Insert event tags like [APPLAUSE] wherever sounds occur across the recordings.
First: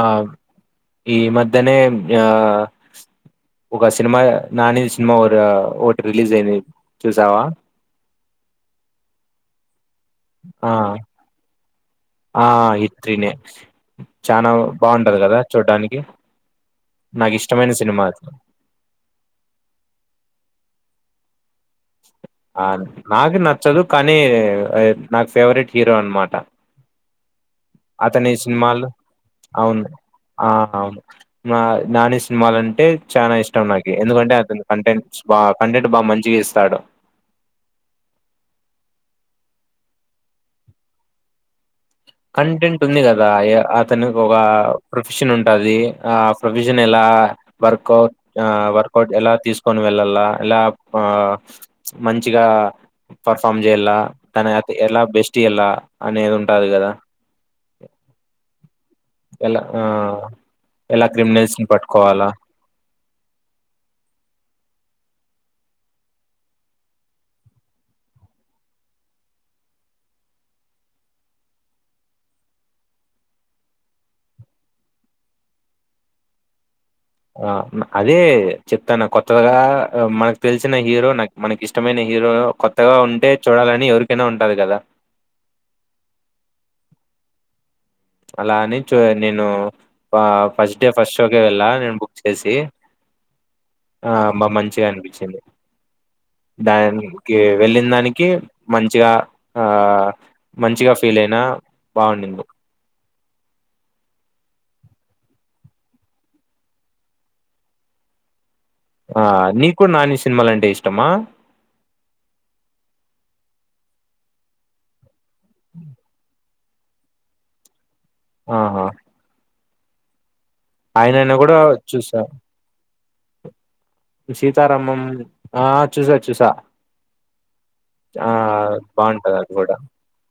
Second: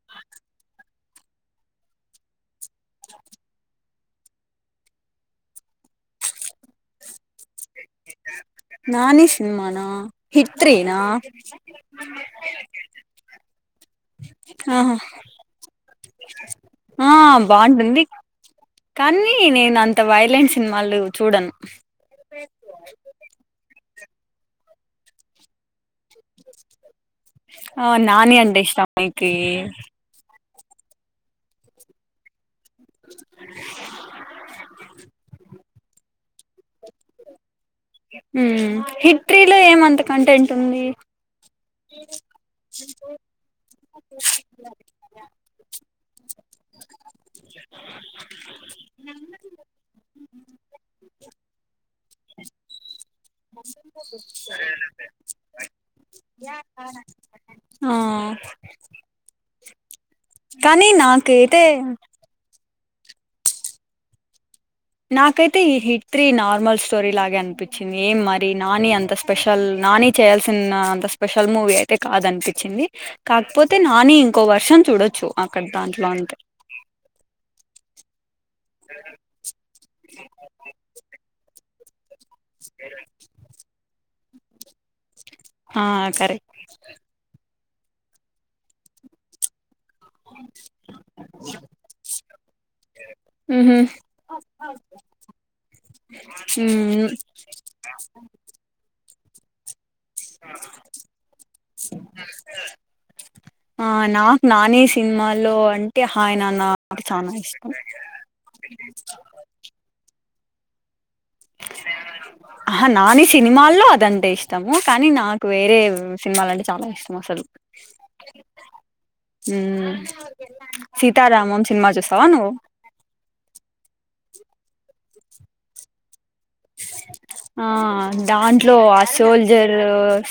ఆ ఈ మద్ దనే ఆ ఒక సినిమా నాని సినిమా ఒ ఒకటి రిలీజ్ అయింది చూసావా నాని సినిమానా హిట్ ఆ త్రీ నా ఆ హిట్ త్రీనే ఆహా ఆ నాకు ఇష్టమైన సినిమా బాగుంటుంది అది కానీ నేను అంత వైలెంట్స్ సినిమాలు చూడను ఆ నాకు నచ్చదు కానీ నాకు ఫేవరెట్ హీరో అనమాట ఆ అతని నాని అంటే సినిమాలు ఇష్టం మీకి అవును ఆ నా నాని సినిమాలంటే చాలా ఇష్టం నాకు ఎందుకంటే అతని కంటెంట్ బా కంటెంట్ బాగా మంచిగా ఇస్తాడు హిట్ త్రీ లో ఏమంత కంటెంట్ ఉంది కంటెంట్ ఉంది కదా అతనికి ఒక ప్రొఫెషన్ ఉంటాది ఆ ప్రొఫజన్ ఎలా వర్కౌట్ వర్కౌట్ ఎలా తీసుకొని వెళ్ళాల ఎలా మంచిగా పర్ఫామ్ చేయాల తన ఎలా బెస్ట్ ఇయాల అనేది ఉంటాది కదా ఆ ఎలా ఆ కానీ ఎలా క్లిప్ మినల్స్ నాకైతే ని పట్టుకోవాలా నాకైతే ఈ హిట్ త్రీ నార్మల్ స్టోరీ లాగే అనిపించింది ఏం మరి నాని అంత స్పెషల్ నాని చేయాల్సిన అంత స్పెషల్ మూవీ అయితే కాదనిపించింది కాకపోతే నాని ఇంకో వర్షన్ చూడొచ్చు అక్కడ దాంట్లో అంతే ఆ అదే చెప్తాన కొత్తగా మనకు తెలిసిన హీరో నాకు మనకి ఇష్టం మైనవి ఈరోజ కొత్తగా ఉంటే చూడాలని ఎవరికి కైనా ఉంటది కదా హా కరెక్ట్ అలా అని చు నేను ఫస్ట్ డే ఫస్ట్ షోకే వెళ్ళా నేను బుక్ చేసి మ్మ్ ఆ బా మంచిగా అనిపించింది హ్మ్ మ్మ్ దానికి వెళ్ళిన దానికి మంచిగా ఆ మంచిగా ఫీల్ అయినా బాగుండింది ఆ నాకు నానే సినిమాలో అంటే హాయ్ నాన్న చనా ఇష్టం ఆ నీకు కూడా నాని ఇష్ట సినిమాలంటే ఇష్టమా ఆహా నాని సినిమాల్లో అదంటే ఇష్టము కానీ నాకు వేరే సినిమాల అంటే చాలా ఇష్టం అసలు ఆహా మ్మ్ ఆయన అైనా కూడా సీతారామం సినిమా చూసా చూస్తావా నువ్వు సీతారామం ఆ చూస ఆ ఆ దాంట్లో ఆ బాగుంటది అది సోల్జర్ కూడా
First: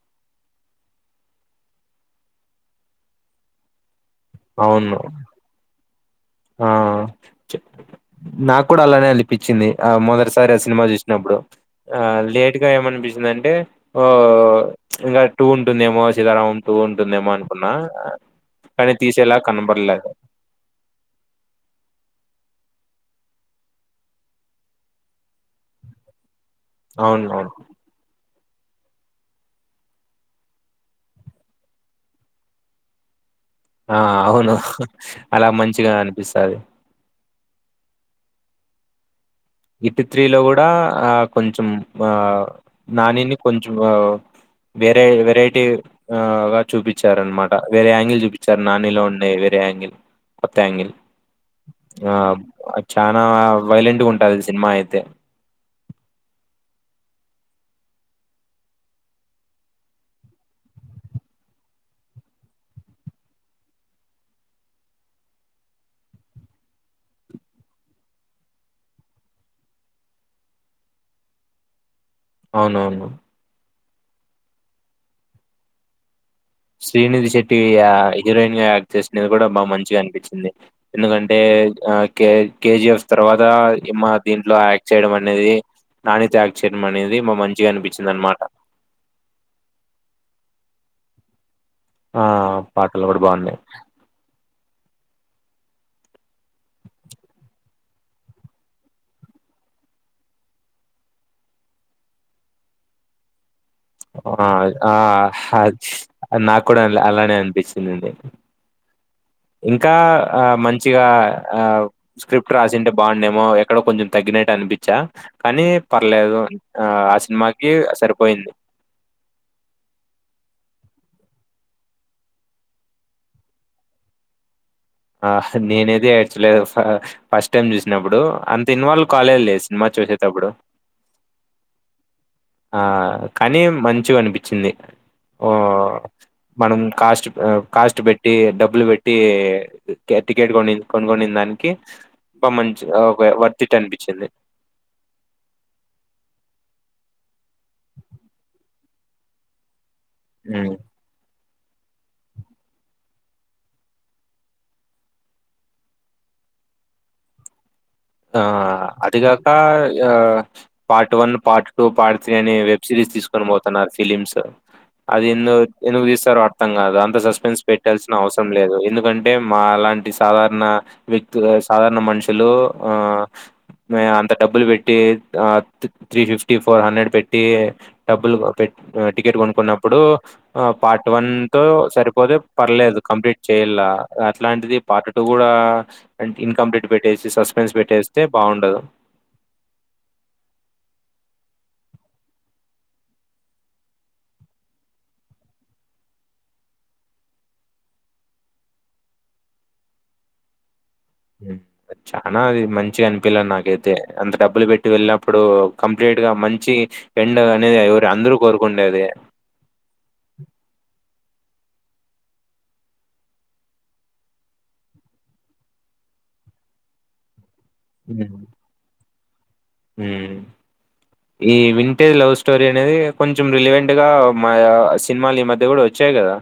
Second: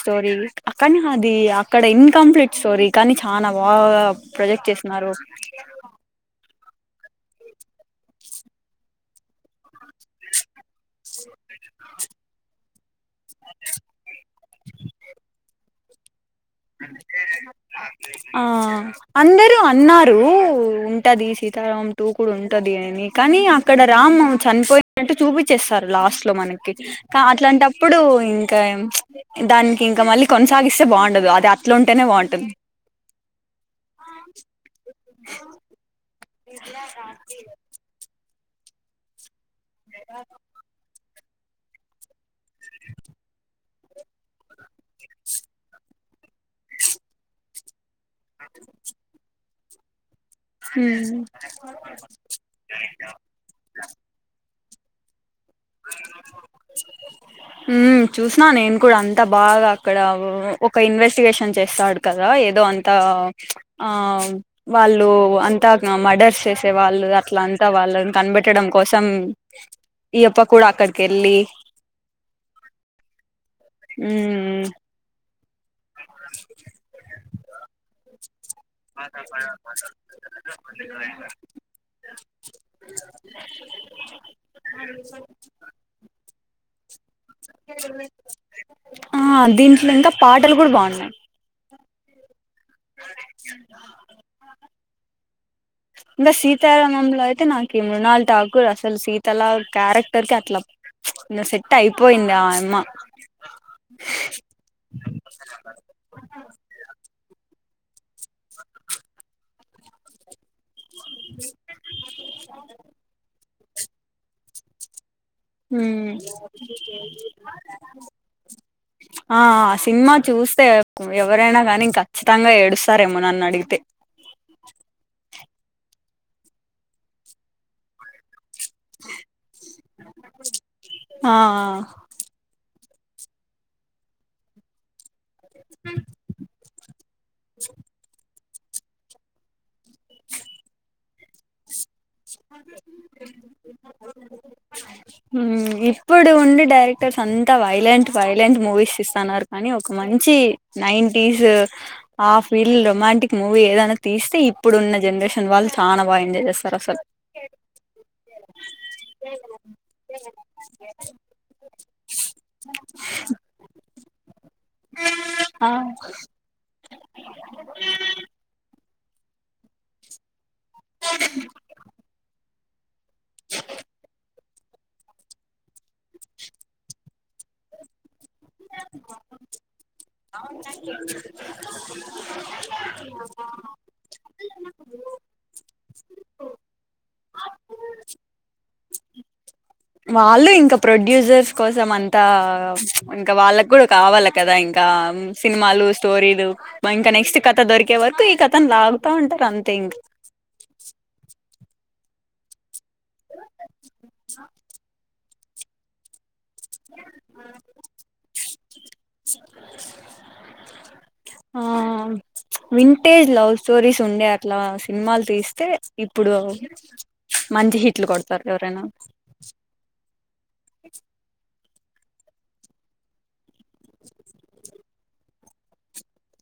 స్టోరీ అక్కని అది అక్కడ ఇన్కంప్లీట్ స్టోరీ కానీ చానా బాగా ప్రొజెక్ట్ అవును చేస్తున్నారు ఆ నాకు కూడా అలానే అనిపించింది ఆ మొదటిసారి ఆ సినిమా చూసినప్పుడు ఆ లేట్గా ఏమనిపి అంటే ఇంకా టూ తుందేమో ఆ కానీ తీసేలా అందరూ కనబడలేదు అన్నారు ఉంటది సీతారామం టూ కూడా ఉంటది అని కానీ అక్కడ రామ్ చనిపోయినట్టు చూపించేస్తారు లాస్ట్ లో మనకి అవునవును అట్లాంటప్పుడు ఇంకా దానికి ఇంకా మళ్ళీ కొనసాగిస్తే బాగుండదు అది అట్లు ఉంటేనే బాగుంటుంది ఆ అవును అలా మంచిగాని ఇలా కా [INAUDIBLE] హిట్ త్రీలో కూడా ఆ కొంచెం ఆ నానిని కొంచెం వెరై వెరైటీ ఆగా చూపించారనమాట వేరే యాంగిల్ చూపించారు నానిలో ఉండయి వేరే [UNINTELLIGIBLE] కొత్తంగిల్ ఆ చనా వైలెంట్ గా ఉంటుంది సినిమా అయితే హుమ్మ్ చూసిన నేను కూడా అంతా బాగా అక్కడ ఒక ఇన్వెస్టిగేషన్ చేస్తాడు కదా ఏదో అంత ఆ వాళ్ళు అంతా మర్డర్స్ చేసే వాళ్ళు అట్లంత వాళ్ళని కనిబెట్టడం కోసం ఈ యొక్క కూడా అక్కడికి ఎల్లీ అవునవును ఉమ్ [INAUDIBLE] ఇయా హీరోయిన్గా యాక్ట్ చేసినది కూడా బాగా మంచిగా అనిపించింది ఎందుకంటే కేజీఎఫ్ తర్వాత ఇమ్మ దీంట్లో యాక్ట్ చేయడం అనేది నాణ్యత యాక్ట్ చేయ మనేది ఆ దీంట్లో ఇంకా పాటలు కూడా బాగున్నాయి ఆ పాటలు కూడా బాగున్నాయి ఇంకా సీతారామంలో అయితే నాకు మృణాల్ ఠాకూర్ అసలు సీతల క్యారెక్టర్ కి అట్లా సెట్ అయిపోయింది ఆ అమ్మ ఆ ఆ నా కూడా అ అలానే అనిపించింది [INAUDIBLE] ఇంకా ఆ మంచి మంచిగా ఆ స్క్రిప్ట్ రాసింటే బాగుండేమో అక్కడ కొంచెం తగ్గినట్టు అనిపించా కానీ హ పర్లేదు ఆ ఆ సినిమాకి సరిపోయింది ఆ సినిమా చూస్తే ఎవరైనా కానీ ఇంక ఖచ్చితంగా ఏడుస్తారేమో నన్ను అడిగితే ఆ నేనేది ఏడ్చలేదు ఫస్ట్ టైమ్ చూసినప్పుడు దిన్వాల్వ్ కాలేదు లేదు సినిమా చూసేటప్పుడు ఆ ఆ కానీ మంచివి అనిపిచ్చింది ఓ మనం కాస్ట్ కాస్ట్ పెట్టి డబ్ బుల్ వేట్టి కె టికెట్ కొనిన్ కొన్గొనిన్ దానికి బామన్చ్ అ ఒకే వర్తిట్ అనిపిచ్చింది హుమ్ ఇప్పుడు ఉండి డైరెక్టర్స్ అంతా వైలెంట్ వైలెంట్ మూవీస్ ఇస్తన్నార్ కానీ ఒక మంచి హ్మ్. నైంటిస్ ఆ ఫీల్ రొమాంటిక్ మూవీ ఏదైనా తీస్తే ఇప్పుడున్న జనరేషన్ వాళ్ళు చాలా బాగా ఎంజాయ్ చేస్తారు అసల్ ఆ అదిప్ యకా ఆ part one part two part three అనే వెబ్ సిరీస్ తీసుకొని పోతున్నారు ఫిలిమ్స్ అది ఎందు ఆ ఎందుకు తీస్తారో అర్థం కాదు అంత సస్పెన్స్ పెట్టాల్సిన అవసరం లేదు ఎందుక్ కంటే మా అలాంటి సాధారణ న వ్యక్తు సాధారణ మనుషులు ఆ మేఆమ్ థ డబ్బులు పెట్టి ఆ త్ త్రీ ఫిఫ్టీ ఫోర్ హండ్రెడ్ పెట్టి డబ్బులు పెట్ టికెట్ కొనుక్కున్నప్పుడు అ పార్ట్ వన్ తో సరిపోదు పర్లేదు కంప్లీట్ చేయలా అట్లాంటిది పార్ట్ టూ కూడా అంట్ ఇన్కంప్లీట్ బేట్ ఎసీస్ అసోస్ మెంట్స్ పెట్టేస్తే బాగుండదు వాళ్ళు ఇంకా ప్రొడ్యూసర్స్ కోసం అంతా ఇంకా వాళ్ళకు కూడా కావాల కదా ఇంకా సినిమాలు స్టోరీలు ఇంకా నెక్స్ట్ కథ దొరికే వరకు ఈ కథను లాగుతా ఉంటారు అంతే ఇంకా మ్ చానా అది మం చి అన్పియలేద్ నాకైతే అంత డబ్బులు పెట్టి వెళ్లం ఇప్పుడు కంప్లీట్ గా మం చి ఎండ్ అనేది ఎవరు అందరూ కోరుకుండేది ఆ వింటేజ్ లవ్ స్టోరీస్ ఉండే అట్లా సినిమాలు తీస్తే ఇప్పుడు మంది హిట్లు హ్మ్. కొడతారు ఎవరేనా హ్మ్. ఈ వింటేజ్ లవ్ స్టోరీ అనేది కొంచెం రిలివెంట్గా మా సినిమాలు ఈ మధ్య కూడా వచ్చాయి కదా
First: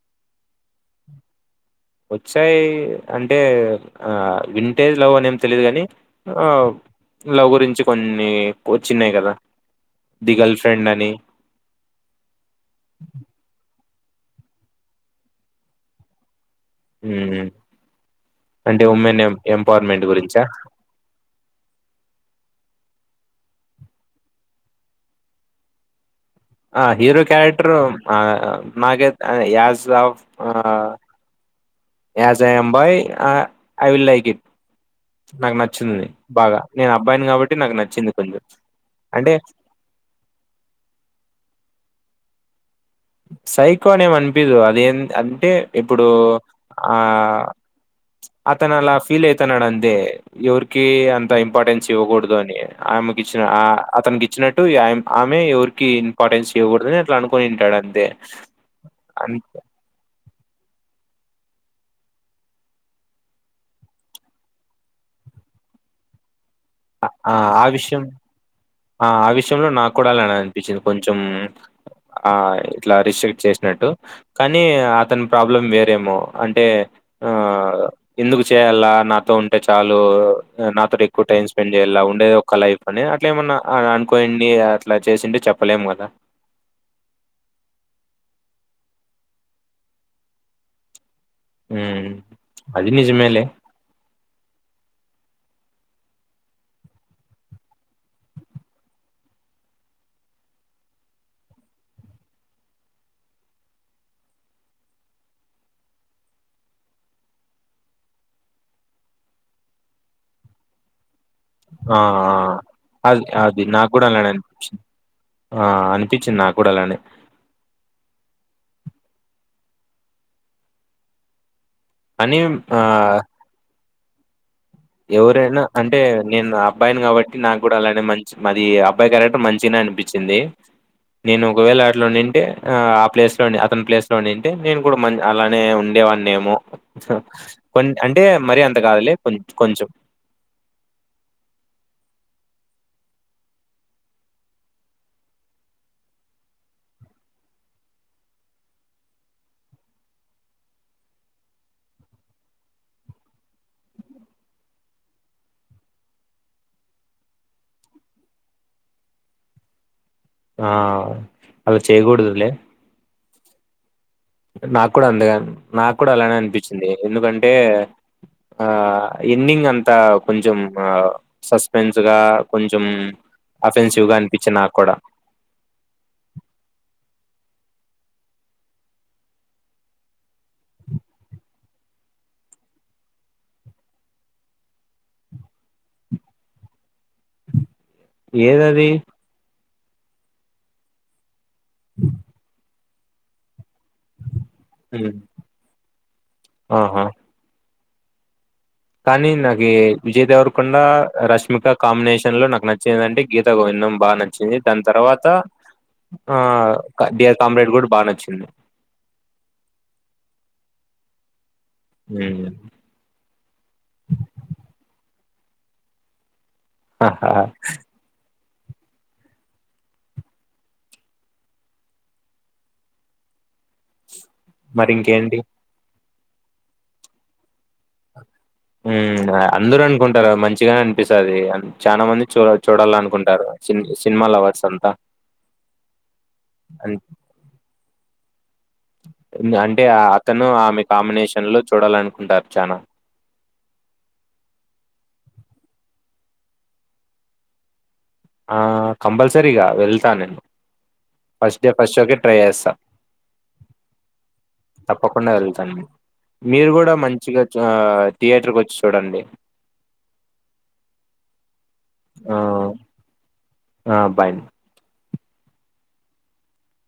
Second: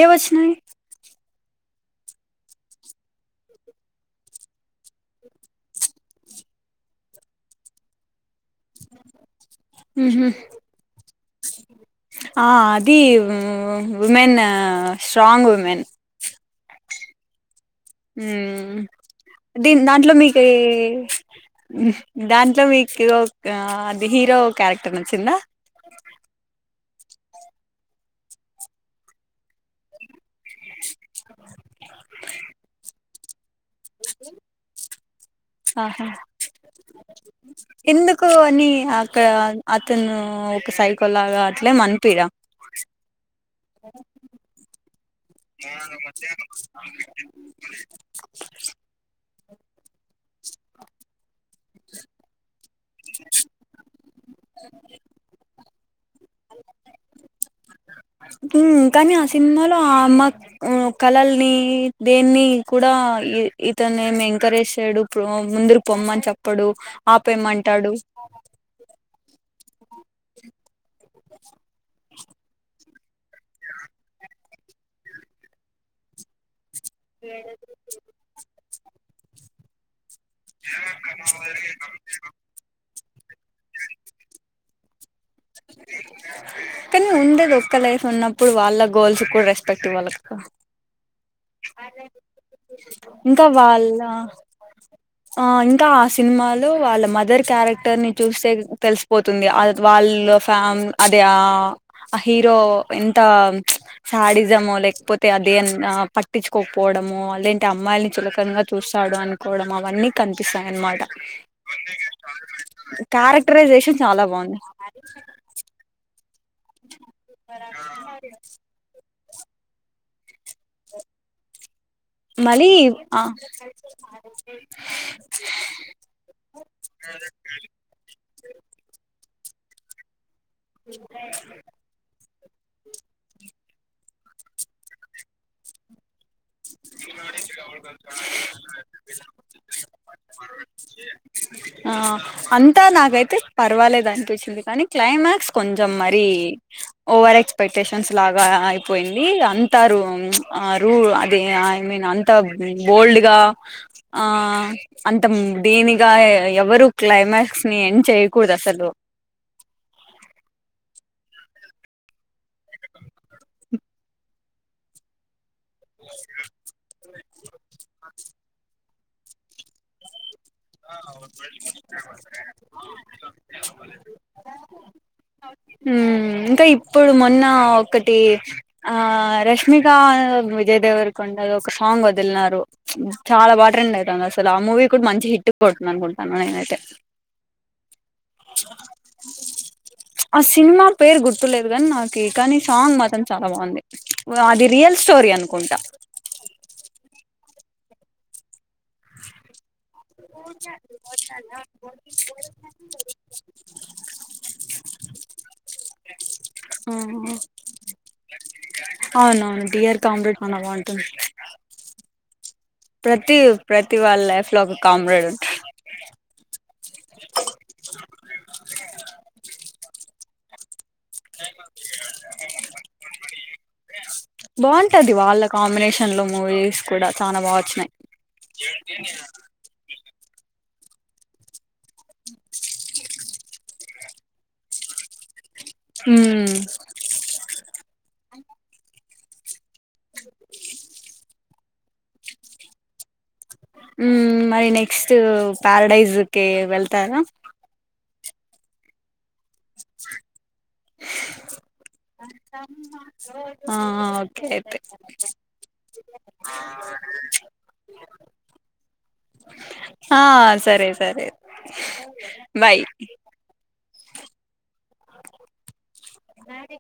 ఏవ్ ఒచ్చినయి వచ్చాయి అంటే వింటేది లవ్ అనేం తెలీయదు కాని లవ్ గురించి కొన్ని చిన్నాయి కదా మ్ హుమ్ ఆ అది వుమెన్ స్ట్రాంగ్ వుమెన్ మ్మ్ మ్మ్ దిన్ ఎంపవర్‌మెంట్ దాంట్లో మీక్ గురించా? ఎ దాంట్లో మీక్ ఒ ఆ అది హీరో క్యారెక్టర్ నచ్చిందా ఆ హీరో క్యారెక్టరు ఆ నాగైత్ యాస్ ఆఫ్ ఆ యాజ్ ఐయాం బై ఆ ఐ విల్ లైక్ ఇట్ నాకు ఆహా నచ్చింది బాగా. నేను అబ్బాయిని కాబట్టి నాకు నచ్చింది ఎందుకు కొంచెం. అని అక్కడ అంటే అతను ఒక సైకోల్లాగా అట్లే మనిపిదా [UNINTELLIGIBLE] సైకోనేేం అనిపిధు అదేం అంటే ఇప్పుడు ఆ అతను అలా ఫీల్ అయి త్తనడంతే ఎవరికి అంత్ త ఇంపార్టెన్స్ ఇవ్వకుడుదు అని ఆమెకి ఇచ్చిన ఆ అతనికి ఇచ్చినట్టు ఆమె ఎవర్ కిన్ ఇంపార్టెన్స్ చేయకూడద్ అట్లా అనునింటాడన్ ఉహ్మ్ కానీ ఆ సినిమాలో ఆమ కళల్ని దేన్ని కూడా ఈ ఇతను ఏ ఎంకరేజ్ చేయడు. ప్రో ముందురు పొమ్మని చెప్ ప్పుడు ఆ! ఆ ఆపేమంటాడు. విషయం ఆ ఆ విషయంలో నాకు కూడా అలా అనిపించింది కొంచెం. ఆ ఇట్లా రిస్ట్రిక్ట్ చేసినట్టు కానీ అతని ప్రాబ్లం వేరేమో. అంటే ఆ ఎందుకు చేయాల్ల నా తో ఉంటే చాలు నాతో ఎక్కువ టైం స్పెండ్ చేయాల్ల ఉండే ఒక లైఫ్ అని అట్లా ఏమన్నా అని అనుకోనీడి అట్లా చేసిన్ది కానీ ఉండేద్ ఒక్క లైఫ్ ‌ ఉన్నప్ ఇప్పుడు వాళ్ళ గోల్స్ కూడా రెస్పెక్ట్ ఇవ్వాలి కా. హ్మ్. అది నిజమేలే. ఇంకా వాళ్ళ ఆ ఇంకా ఆ సినిమాలో వాళ్ళ మదర్ క్యారెక్టర్ ని చూస్తే తెలిసిపోతుంది. అద్ వాళ్ళ ఫ్యామ్ అదే ఆ ఆ హీరో ఎంత శాడిజంమో లేకపోతే అదే అన్ పట్ పట్టించుకోకపోవడమో. లెంటే అమ్మాయిల్ని చులకనంగా చూస్తాడు అనుకోవడం అవన్నీ కనిపిస్తాయి. అనమాట ఆ ఆ అల్ అది నాకు క్యారెక్టరైజేషన్ కూడా చాలా అలానే బాగుంది అనిపించ్ ఆ అనిపించింది నాక్ [UNINTELLIGIBLE] మలీ వ్ ఆహ్ [UNINTELLIGIBLE] ఎవరైనా. అంటే నేను అబ్బాయిని కాబట్టి నాకు కూడా అలానే మంచ్ మాది అబ్బాయి క్యారెక్టర్ మంచ్ చిన్నె అనిపించింది. నేను ఒకవేళ అట్లో ఉనింటే ఆ ఆ ప్లేస్ లోని అతని ప్లేస్ లో ఉన్నింటే నేను కూడా మ అలానే ఉండేవాడిని ఏమో కొ అంటే మరి అంత కాదులే కొన్నీ ఆ అంతా నాకైతే పర్వాలేదనిపించింది కానీ క్లైమాక్స్ కొంచెం మరి ఓవర్ ఎక్స్పెక్టేషన్స్ లాగా అయిపోయింది అంతా రూ ఆ రూ ఐ మీన్ అంత బోల్డ్ గా ఆ అంత దేనిగా ఎవరు క్లైమాక్స్ ని ఎండ్ చేయకూడదు అసలు ఆ అలా చేయకూడదులే నాకు కూడాూ అందుగాని నాకు కూడా అలానే అనిపించింది ఎందుకంటే ఆ ఎండింగ్ అంతా కొంచెం సస్పెన్స్ గా కొంచెం అఫెన్సివ్ గా అనిపించి నాకు కూడా మ్ ఇంకా ఇప్పుడు మొన్న ఆ ఒకటి ఆ రష్మిక విజయ్ దేవర్ కొండ ఒక సాంగ్ వదిలినారు చాలా బాగా ట్రెండ్ అయితాంది అసలు ఆ మూవీ కూడా మంచి హిట్ కొడుతుంది అనుకుంటున్నాను నేను అయితే ఏది అది ఆ సినిమా పేరు గుర్తు గుర్తులేదు గాని నాకీ కానీ సాంగ్ మాత్రం చాలా బాగుంది అది రియల్ హ్మ్. స్టోరీ అనుకుంటా ఆహా కానీ నాకు విజయ్ దేవరకొండ రష్మిక కాంబినేషన్ లో నాకు నచ్చిందంటే గీతా గోవిందం బాగా నచ్చింది దాని తర్వాత ఆ డియర్ కామ్రేడ్ కూడా బాగా నచ్చింది అవునవును డియర్ కామ్రేడ్ చానా బాగుంటుంది ఉ ప్రతి ప్రతి వాళ్ళ లైఫ్ లో ఒక కామ్రెడ్ ఉ ఆహా మరి బాగుంటది ఇంకేంటి వాళ్ళ కాంబినేషన్ లో మూవీస్ కూడా చాలా బాగా వచ్చినాయి ఉ అందరు అనుకుంట అంటారు మంచిగానే అనిపిస్తుంది చాలా మంది చూడ చూడాల అనుకుంటారు సినిమా అవర్స్ అంతా మ్ అన్ అంటే అతను ఆమె కాంబినేషన్ లో చూడాలనుకుంటారు చానా మ్ మరి నెక్స్ట్ ప్యారడైజ్ కి వెళ్తారా ఆ కంపల్స్ రిగా వెళ్తా నేను ఫస్టుడే ఫస్ట్ షో కి ఆ ఓకేయితే తప్పకుండా వెళ్తాను. మీరు కూడా మంచిగా థియేటర్కి వచ్చి చూడండి. ఆ సరే సరే ఆ, బాయ్ ఆ బయన్ స్నాది